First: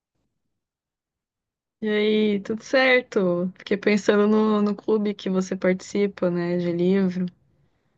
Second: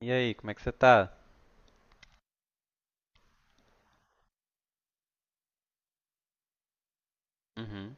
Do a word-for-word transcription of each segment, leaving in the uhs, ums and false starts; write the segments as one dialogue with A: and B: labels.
A: E aí, como é que você tá?
B: E aí, tudo certo? Fiquei pensando no, no clube que você participa, né, de livro.
A: Uhum.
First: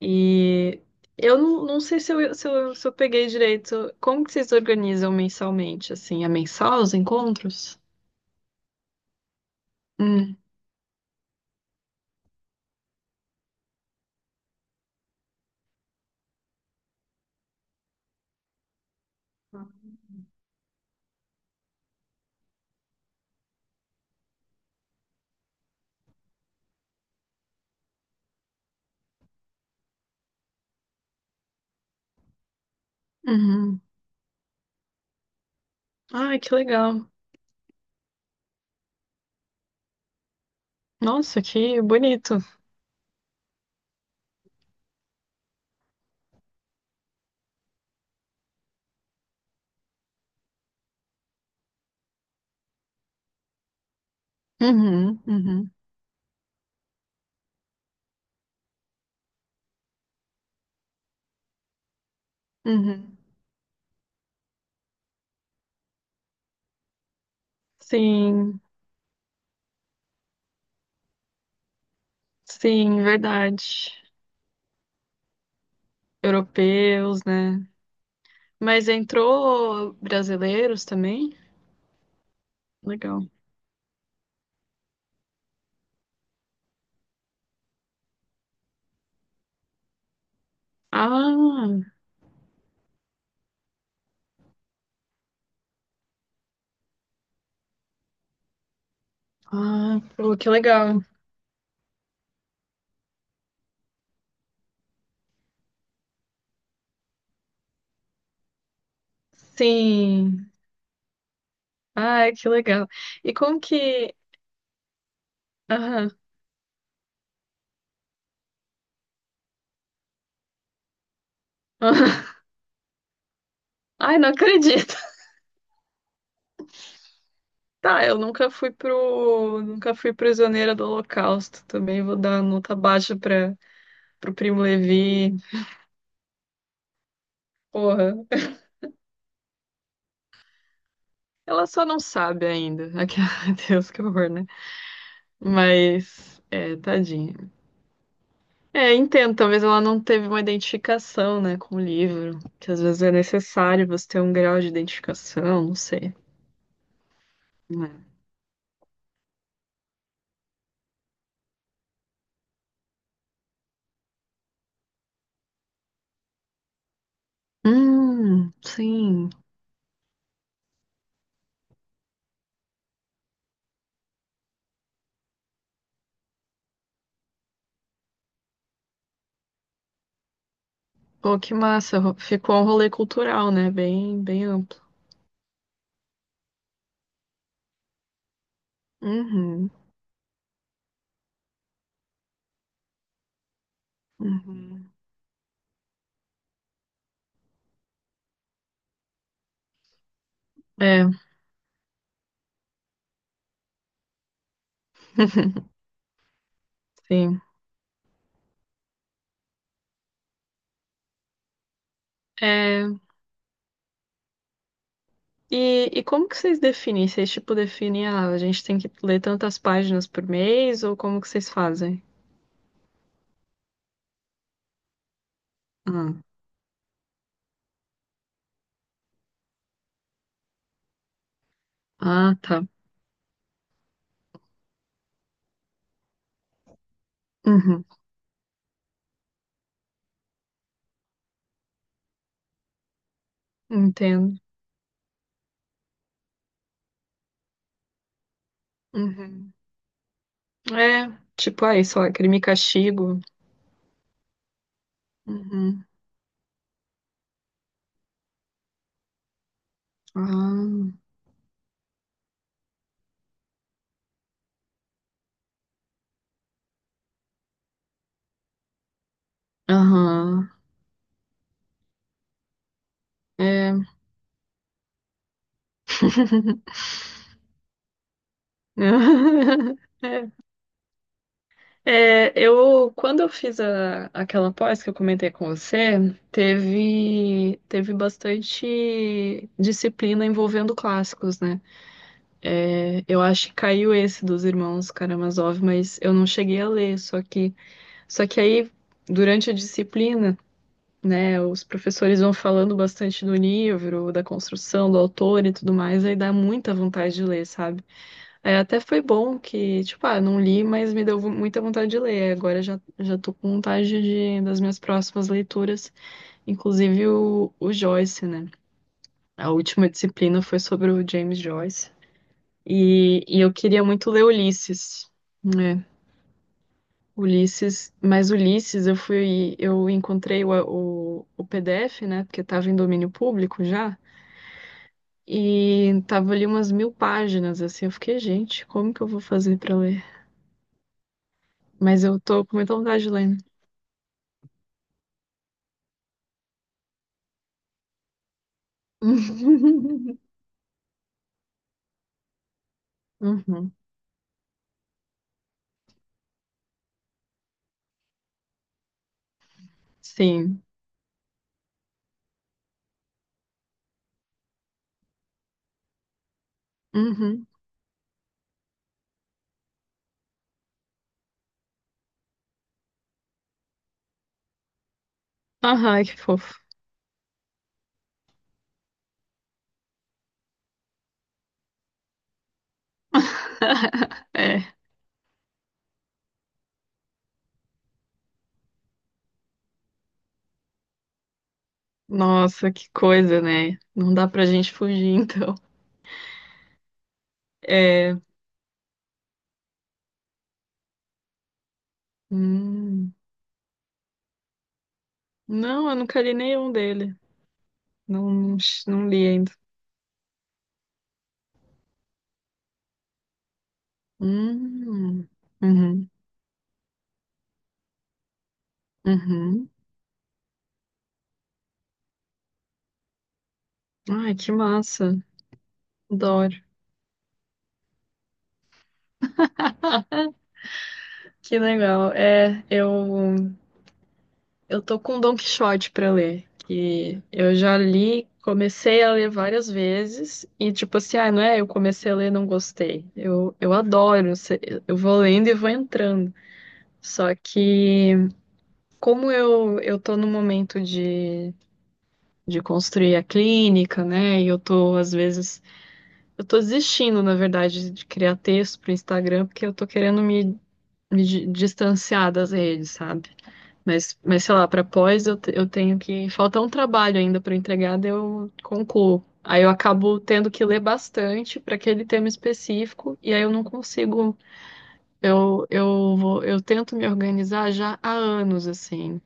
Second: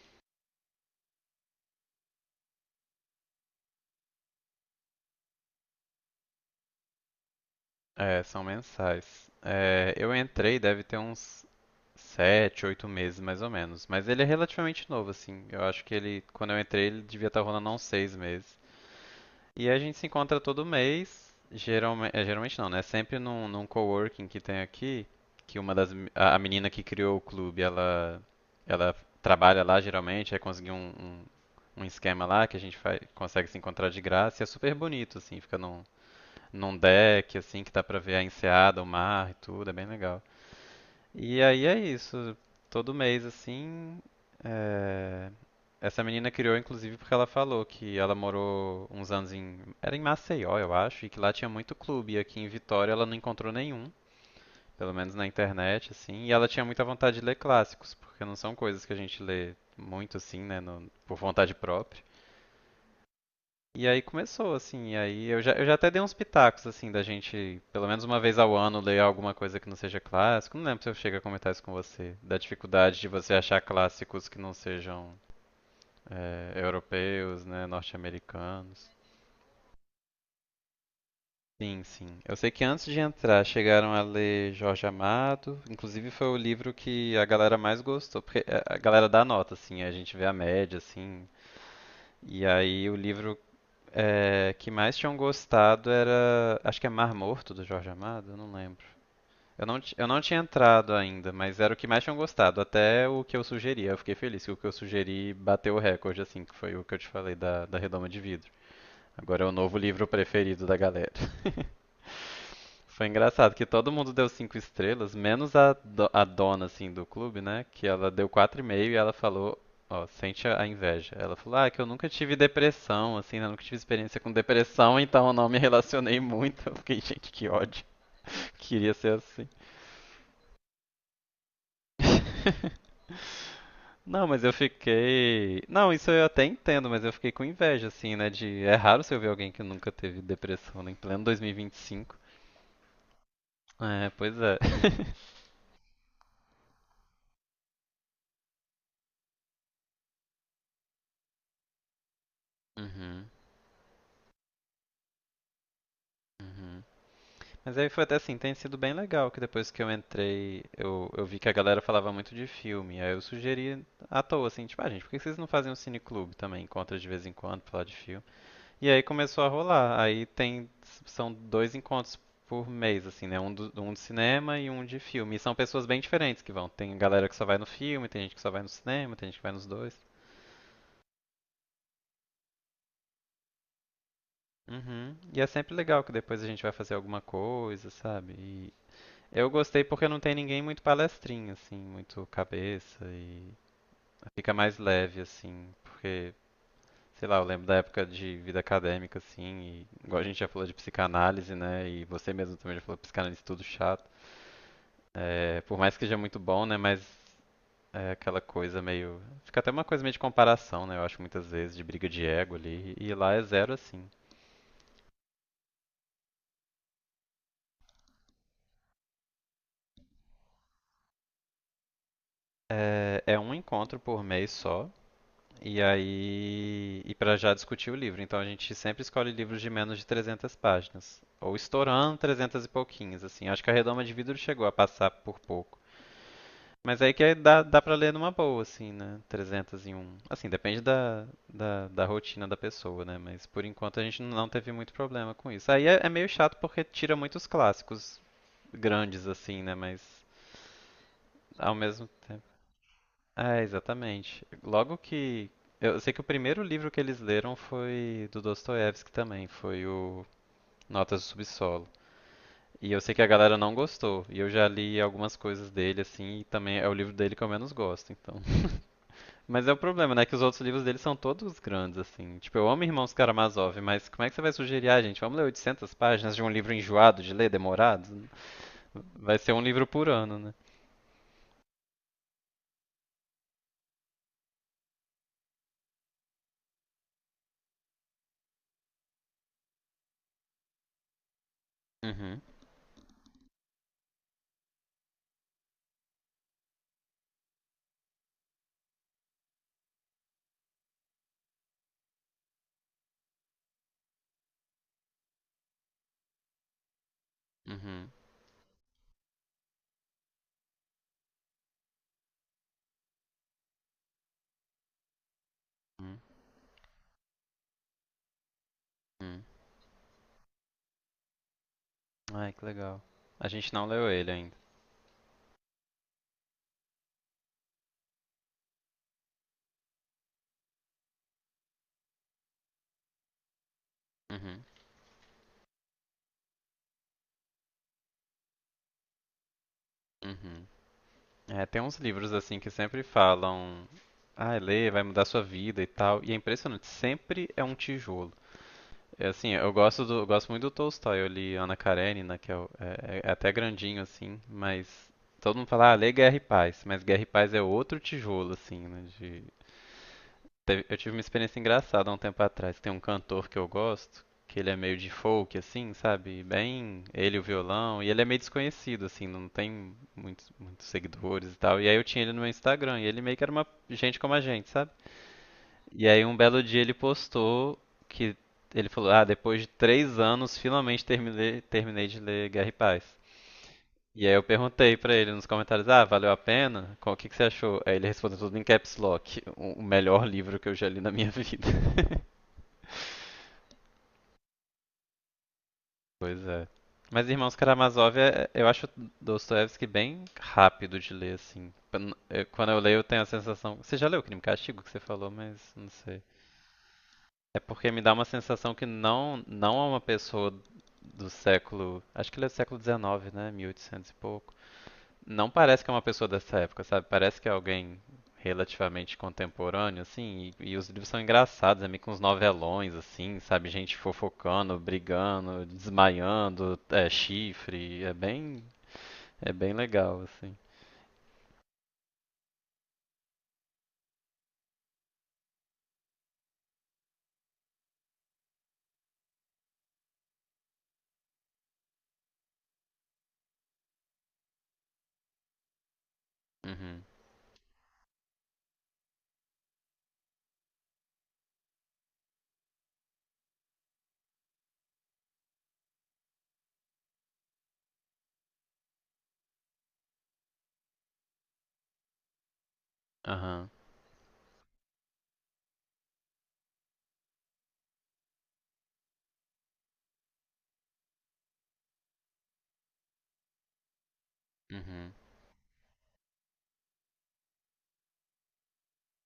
B: E eu não, não sei se eu, se eu, se eu peguei direito. Como que vocês organizam mensalmente, assim? É mensal os encontros?
A: É, são mensais. É, eu
B: Hum,
A: entrei, deve ter uns sete, oito meses mais ou menos. Mas ele é relativamente novo, assim. Eu acho que ele, quando eu entrei, ele devia estar rolando há uns seis meses. E a gente se encontra todo mês. Geralme, é, geralmente não, né? Sempre num, num coworking que tem aqui, que uma das me- a, a menina que criou o clube, ela ela trabalha lá geralmente, aí conseguiu um, um, um esquema lá que a gente faz, consegue se
B: uhum.
A: encontrar de graça. E é super bonito, assim. Fica num
B: Ai, que
A: num
B: legal.
A: deck, assim, que dá pra ver a enseada, o mar e tudo, é bem legal. E
B: Nossa,
A: aí é
B: que
A: isso,
B: bonito.
A: todo mês, assim. é, Essa menina criou, inclusive, porque ela falou que ela morou uns anos em. Era em Maceió, eu acho, e que lá tinha muito clube, e aqui em Vitória ela não encontrou nenhum, pelo menos
B: Uhum,
A: na
B: uhum,
A: internet, assim. E ela tinha muita vontade de ler clássicos, porque não são coisas que a gente lê muito, assim, né, no- por vontade própria.
B: uhum.
A: E aí começou, assim, e aí eu já, eu já até dei uns pitacos, assim, da gente, pelo menos uma vez ao
B: Sim,
A: ano, ler alguma coisa que não seja clássico. Não lembro se eu chego a comentar isso com você, da dificuldade
B: sim,
A: de você achar
B: verdade.
A: clássicos que não sejam eh,
B: Europeus,
A: europeus,
B: né?
A: né, norte-americanos.
B: Mas entrou brasileiros também?
A: Sim, sim. Eu sei que antes de
B: Legal.
A: entrar chegaram a ler Jorge Amado, inclusive foi o livro que a galera mais gostou, porque eh, a galera dá nota, assim, a gente vê a média, assim,
B: Ah,
A: e aí o livro é, que mais tinham gostado era. Acho que é Mar Morto do Jorge Amado, eu não lembro. Eu não, ti-
B: ah,
A: eu não
B: pô,
A: tinha
B: que
A: entrado
B: legal.
A: ainda, mas era o que mais tinham gostado, até o que eu sugeri. Eu fiquei feliz que o que eu sugeri bateu o recorde, assim, que foi o que eu te falei da, da redoma de vidro. Agora é o novo livro
B: Sim.
A: preferido da galera.
B: Ai, que legal.
A: Foi
B: E
A: engraçado
B: como
A: que todo mundo
B: que.
A: deu cinco estrelas, menos a, do-
B: Aham,
A: a dona, assim, do clube, né? Que ela deu quatro e meio e ela falou, ó, sente a a inveja. Ela falou, ah, que eu nunca
B: aham.
A: tive depressão, assim, né? Eu nunca tive experiência
B: Ai, não
A: com
B: acredito.
A: depressão, então eu não me relacionei muito. Eu fiquei, gente, que ódio.
B: Tá, eu nunca fui
A: Queria ser assim.
B: pro. Nunca fui prisioneira do Holocausto. Também vou dar nota baixa pra
A: Não,
B: pro
A: mas eu
B: Primo Levi.
A: fiquei. Não, isso eu até entendo, mas eu fiquei com inveja,
B: Porra.
A: assim, né? De. É raro você ver alguém que nunca teve depressão, né? Em pleno
B: Ela só não
A: dois mil e vinte e cinco.
B: sabe ainda. Aquela- Meu Deus, que
A: É,
B: horror,
A: pois
B: né?
A: é.
B: Mas. É, tadinha. É, entendo. Talvez ela não teve uma identificação, né, com o livro. Que às vezes é
A: Uhum,
B: necessário você ter um grau de identificação, não sei.
A: uhum. Mas aí foi
B: Né?
A: até assim, tem sido bem legal que depois que eu entrei, eu, eu vi que a galera falava muito de filme. Aí eu sugeri à toa, assim, tipo, ah, gente, por que vocês não fazem um cineclube também? Encontros de vez em quando, pra falar de filme.
B: Hum,
A: E aí
B: sim.
A: começou a rolar. Aí tem, são dois encontros por mês, assim, né? Um, do, um de cinema e um de filme. E são pessoas bem diferentes que vão. Tem galera que só vai no filme, tem gente que só vai no cinema, tem gente que vai nos dois.
B: Pô, que massa. ro- Ficou um rolê cultural, né? Bem, bem amplo.
A: Uhum. E é sempre legal que depois a gente vai fazer alguma coisa, sabe? Eu
B: Uhum,
A: gostei porque não tem ninguém muito palestrinho, assim, muito cabeça e fica mais
B: uhum.
A: leve, assim, porque, sei lá, eu lembro da época de vida acadêmica, assim, e igual a gente já falou de
B: É,
A: psicanálise, né, e você mesmo também já falou que psicanálise é tudo chato. É, por mais que seja muito bom, né, mas
B: sim.
A: é aquela coisa meio... Fica até uma coisa meio de comparação, né, eu acho muitas vezes, de briga de ego
B: É,
A: ali, e lá é zero, assim.
B: e, e como que vocês definem? Vocês, tipo, definem, ah, a gente tem que ler tantas páginas por mês, ou como que vocês fazem?
A: É, é um encontro por mês só, e
B: Ah,
A: aí, e para já discutir o livro. Então a gente sempre escolhe livros de menos de trezentas páginas, ou estourando
B: ah,
A: trezentas
B: tá.
A: e pouquinhos, assim. Acho que a Redoma de Vidro chegou a passar por pouco. Mas aí que aí dá, dá
B: Uhum,
A: para ler numa boa, assim, né? Trezentos e um. Assim, depende da, da, da rotina da pessoa, né? Mas por enquanto a gente
B: entendo.
A: não teve muito problema com isso. Aí é, é meio chato porque tira muitos clássicos grandes,
B: Uhum.
A: assim, né? Mas
B: É, tipo,
A: ao
B: aí, sei
A: mesmo
B: lá, Crime e
A: tempo.
B: Castigo.
A: É, exatamente. Logo que.
B: Uhum.
A: Eu sei que o primeiro livro que eles leram foi do Dostoiévski também, foi o
B: Ah,
A: Notas do Subsolo. E eu sei que a galera não gostou, e eu já li algumas coisas dele, assim, e também é o livro dele que eu menos gosto, então. Mas é o problema, né? Que os
B: aham.
A: outros livros dele são todos grandes, assim. Tipo, eu amo Irmãos Karamazov,
B: É.
A: mas como é que você vai sugerir, ah, gente, vamos ler oitocentas páginas de um livro enjoado de ler, demorado? Vai ser um livro por ano, né?
B: É, eu, quando eu fiz a- aquela pós que eu comentei com você, teve, teve bastante disciplina envolvendo clássicos, né?
A: Uhum,
B: É, eu acho que caiu esse dos Irmãos Karamazov, mas eu não cheguei a ler, só que, só que aí, durante a disciplina, né, os professores vão falando bastante do livro, da construção, do autor e tudo mais, aí dá muita vontade de ler, sabe?
A: uhum,
B: É, até foi bom que, tipo, ah, não li, mas me deu muita vontade de ler. Agora já, já tô com vontade de, das minhas próximas leituras,
A: uhum,
B: inclusive o, o Joyce, né?
A: uhum.
B: A última disciplina foi sobre o James Joyce.
A: Ai, que legal.
B: E, e
A: A
B: eu
A: gente
B: queria
A: não
B: muito
A: leu
B: ler
A: ele ainda.
B: Ulisses, né? Ulisses, mas Ulisses eu fui, eu encontrei o, o, o P D F, né? Porque tava em domínio público já.
A: Uhum,
B: E tava ali umas mil páginas, assim. Eu fiquei, gente, como que eu vou fazer pra ler?
A: uhum. É, tem uns
B: Mas eu
A: livros
B: tô com
A: assim que
B: muita
A: sempre
B: vontade de ler.
A: falam, ah, lê, vai mudar sua vida e tal. E é impressionante, sempre é um tijolo. É assim, eu gosto
B: Uhum.
A: do, eu gosto muito do Tolstói, eu li Ana Karenina, que é, o- é- é é até
B: Uhum.
A: grandinho assim, mas todo mundo fala, ah, lê Guerra e Paz, mas Guerra e Paz é outro tijolo assim, né, de.
B: Sim.
A: Teve- Eu tive uma experiência engraçada há um tempo atrás. Tem um cantor que eu gosto, que ele é meio de folk, assim, sabe? Bem, ele e o
B: Uhum.
A: violão, e ele é meio desconhecido, assim, não tem muitos, muitos seguidores e tal. E aí eu tinha ele no meu Instagram, e ele meio que era uma gente como a gente, sabe?
B: Ai,
A: E
B: que
A: aí um
B: fofo.
A: belo dia ele postou que ele falou, ah, depois de três anos, finalmente terminei, terminei de ler Guerra e Paz. E aí eu
B: É.
A: perguntei pra ele nos comentários, ah, valeu a pena? Qual- O que que você achou? Aí ele respondeu tudo em caps lock, o o melhor livro que eu já li na minha vida.
B: Nossa, que coisa, né? Não dá pra gente fugir, então.
A: Pois é. Mas Irmãos
B: É.
A: Karamazov, é, eu acho Dostoiévski bem rápido de ler, assim. Pra n- eu- Quando eu leio, eu
B: Hum.
A: tenho a sensação... Você já leu Crime e Castigo que você falou, mas não
B: Não, eu nunca
A: sei.
B: li nenhum dele.
A: É porque me dá uma
B: Não, não,
A: sensação que
B: não li
A: não,
B: ainda.
A: não é uma pessoa do século... Acho que ele é do século dezenove, né? mil e oitocentos e oitocentos e pouco.
B: Hum.
A: Não parece que é uma
B: Uhum.
A: pessoa dessa época, sabe? Parece que é alguém relativamente
B: Uhum.
A: contemporâneo, assim. E, e os livros são engraçados, é meio que uns novelões, assim, sabe? Gente
B: Ai, que
A: fofocando,
B: massa.
A: brigando,
B: Adoro.
A: desmaiando, é, chifre. É bem, é bem legal, assim.
B: Que legal. É, eu. Eu tô com Don Quixote pra ler, que eu já li, comecei a ler várias vezes e tipo assim, ah, não é, eu comecei a ler, e não gostei. Eu, eu adoro, se- eu vou lendo e vou entrando.
A: Uhum,
B: Só que como eu eu tô no momento de de construir a clínica, né? E eu tô às vezes eu tô desistindo, na verdade, de criar texto pro Instagram porque eu tô querendo me me di- distanciar das redes, sabe?
A: aham,
B: Mas, mas sei lá, para pós eu, te- eu tenho que. Falta um trabalho ainda para entregar, daí eu concluo. Aí eu acabo tendo que ler bastante para aquele tema específico, e aí eu não consigo.
A: uhum,
B: Eu, eu vou, eu tento me organizar já há anos, assim.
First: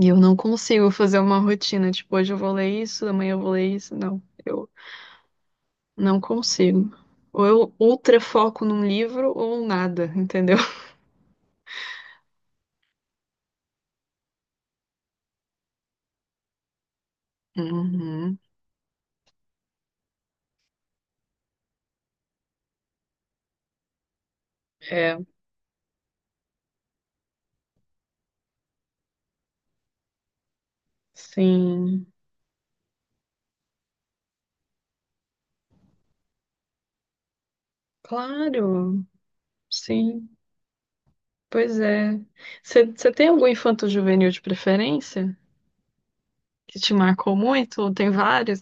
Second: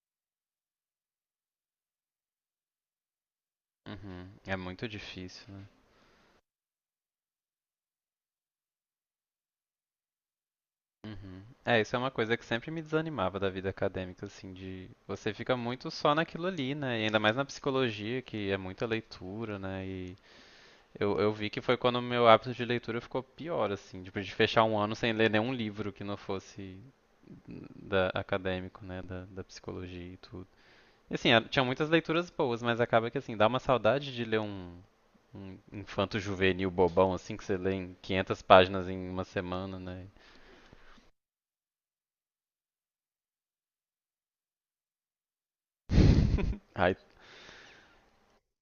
B: E eu não consigo fazer uma rotina, tipo, hoje eu vou ler isso, amanhã eu vou ler isso. Não,
A: uhum. É
B: eu
A: muito difícil, né?
B: não consigo. Ou eu ultra foco num livro ou nada, entendeu?
A: Uhum. É, isso é uma coisa que sempre me desanimava da vida acadêmica, assim, de você fica muito só naquilo ali, né? E ainda mais na psicologia,
B: Uhum.
A: que é muita leitura, né? E Eu, eu vi que foi quando o meu hábito de leitura ficou pior, assim, tipo, de fechar um ano sem
B: É,
A: ler nenhum livro que não fosse da, acadêmico, né, da, da psicologia e tudo. E, assim, era- tinha muitas
B: sim.
A: leituras boas, mas acaba que, assim, dá uma saudade de ler um, um infanto-juvenil bobão, assim, que você lê em quinhentas páginas
B: Claro,
A: em uma semana, né?
B: sim. Pois é. Você você tem algum infanto-juvenil de preferência que te
A: Aí,
B: marcou muito? Ou tem vários?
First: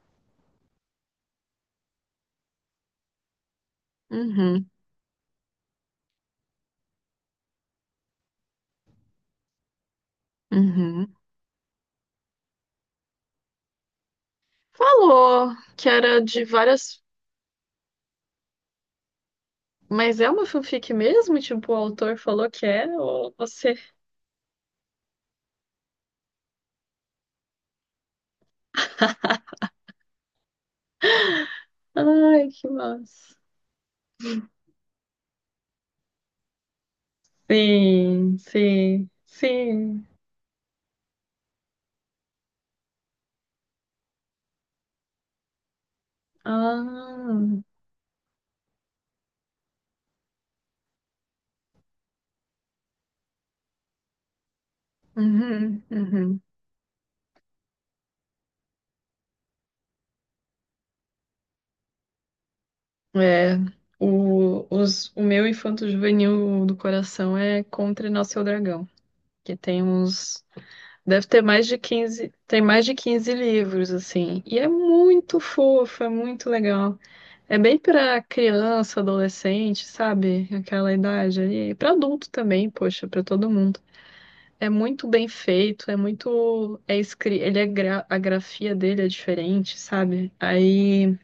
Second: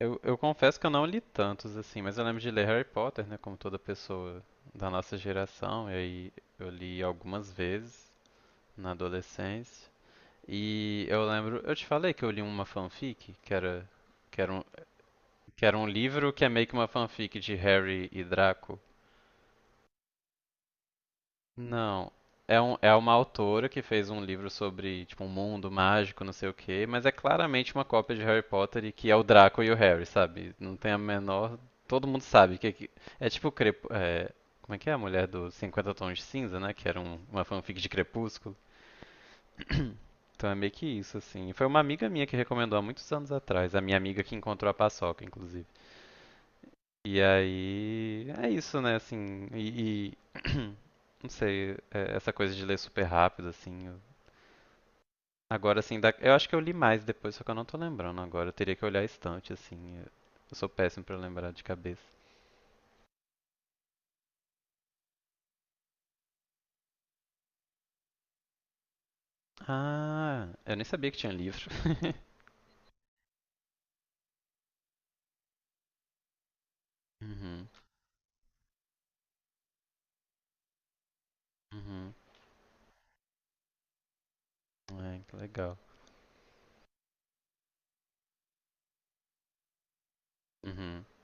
A: eu, eu confesso que eu não li tantos, assim, mas eu lembro de ler Harry Potter, né, como toda pessoa
B: Uhum,
A: da nossa geração, e aí eu li algumas vezes na adolescência. E
B: uhum.
A: eu lembro, eu te falei que eu li uma fanfic, que era, que era um,
B: Falou
A: que era um
B: que era
A: livro
B: de
A: que é meio que uma
B: várias.
A: fanfic de Harry e Draco.
B: Mas é uma fanfic mesmo? Tipo, o
A: Não,
B: autor falou
A: é
B: que
A: um,
B: é?
A: é uma
B: Ou
A: autora
B: você.
A: que fez um livro sobre, tipo, um mundo mágico, não sei o quê, mas é claramente uma cópia de Harry Potter e que é o Draco e o Harry, sabe? Não tem a menor, todo mundo
B: Ai,
A: sabe
B: que
A: que que- é
B: massa.
A: tipo Crep... é, como é que é a mulher do Cinquenta Tons de Cinza, né? Que era um- uma fanfic de
B: Sim,
A: Crepúsculo.
B: sim, sim.
A: Então é meio que isso, assim. Foi uma amiga minha que recomendou há muitos anos atrás, a minha amiga que encontrou a paçoca, inclusive. E
B: Ah,
A: aí é isso, né, assim. E, e não sei, é, essa coisa de ler super rápido, assim. eu- Agora,
B: uhum,
A: assim, da- eu
B: uhum.
A: acho que eu li mais depois, só que eu não tô lembrando agora. Eu teria que olhar a estante, assim. Eu, eu sou péssimo pra lembrar de cabeça.
B: É. O, os, o meu infanto-juvenil do coração é Contra Nosso Dragão, que tem uns.
A: Ah, eu nem sabia que
B: Deve
A: tinha
B: ter
A: livro.
B: mais de quinze Tem mais de quinze livros, assim. E é muito fofo, é muito legal. É
A: Uhum,
B: bem pra criança, adolescente, sabe? Aquela idade ali. E pra
A: uhum.
B: adulto também, poxa, pra todo mundo. É muito
A: Ai,
B: bem
A: que legal.
B: feito, é muito. É escri... Ele é gra... A grafia dele é diferente, sabe?
A: Uhum.
B: Aí.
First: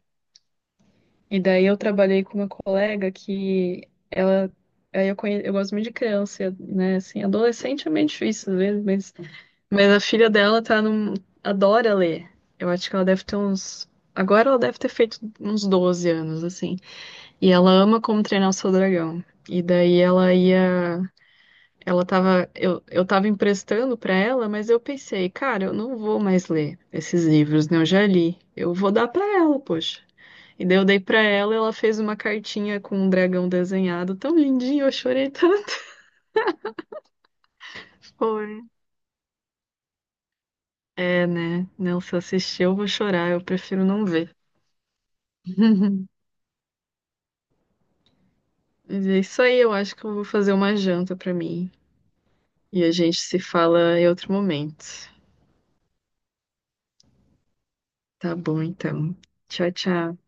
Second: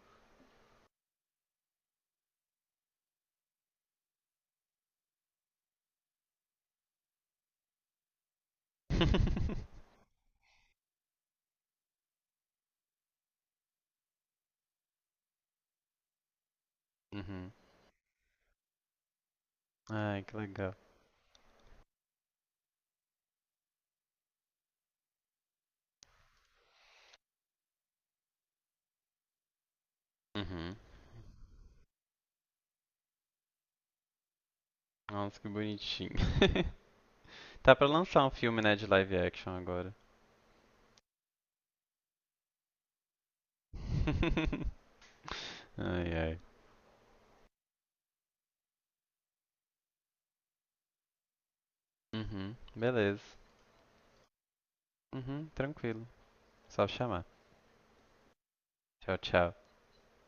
B: E daí eu trabalhei com uma colega que ela. Aí eu, conhe... eu gosto muito de criança, né? Assim, adolescente é meio difícil, às vezes, meio mas a filha dela tá num... adora ler. Eu acho que ela deve ter uns. Agora ela deve ter feito uns doze anos, assim. E
A: Uhum.
B: ela ama Como Treinar o Seu Dragão. E daí
A: Ai,
B: ela
A: que legal.
B: ia. Ela tava. Eu, eu tava emprestando pra ela, mas eu pensei, cara, eu não vou mais ler esses livros, né? Eu já li. Eu vou dar pra ela, poxa. E
A: Uhum.
B: daí eu dei pra ela, ela fez uma cartinha com um dragão desenhado tão lindinho, eu chorei
A: Nossa, que
B: tanto.
A: bonitinho. Tá pra lançar um
B: Foi.
A: filme, né, de live action agora.
B: É, né? Não, se eu assistir, eu vou chorar, eu prefiro não ver.
A: Ai, ai.
B: Mas é isso aí, eu acho que eu vou fazer uma janta pra mim.
A: Uhum,
B: E a gente
A: beleza.
B: se fala em outro momento.
A: Uhum, tranquilo. Só chamar.
B: Tá bom, então.
A: Tchau, tchau.
B: Tchau, tchau.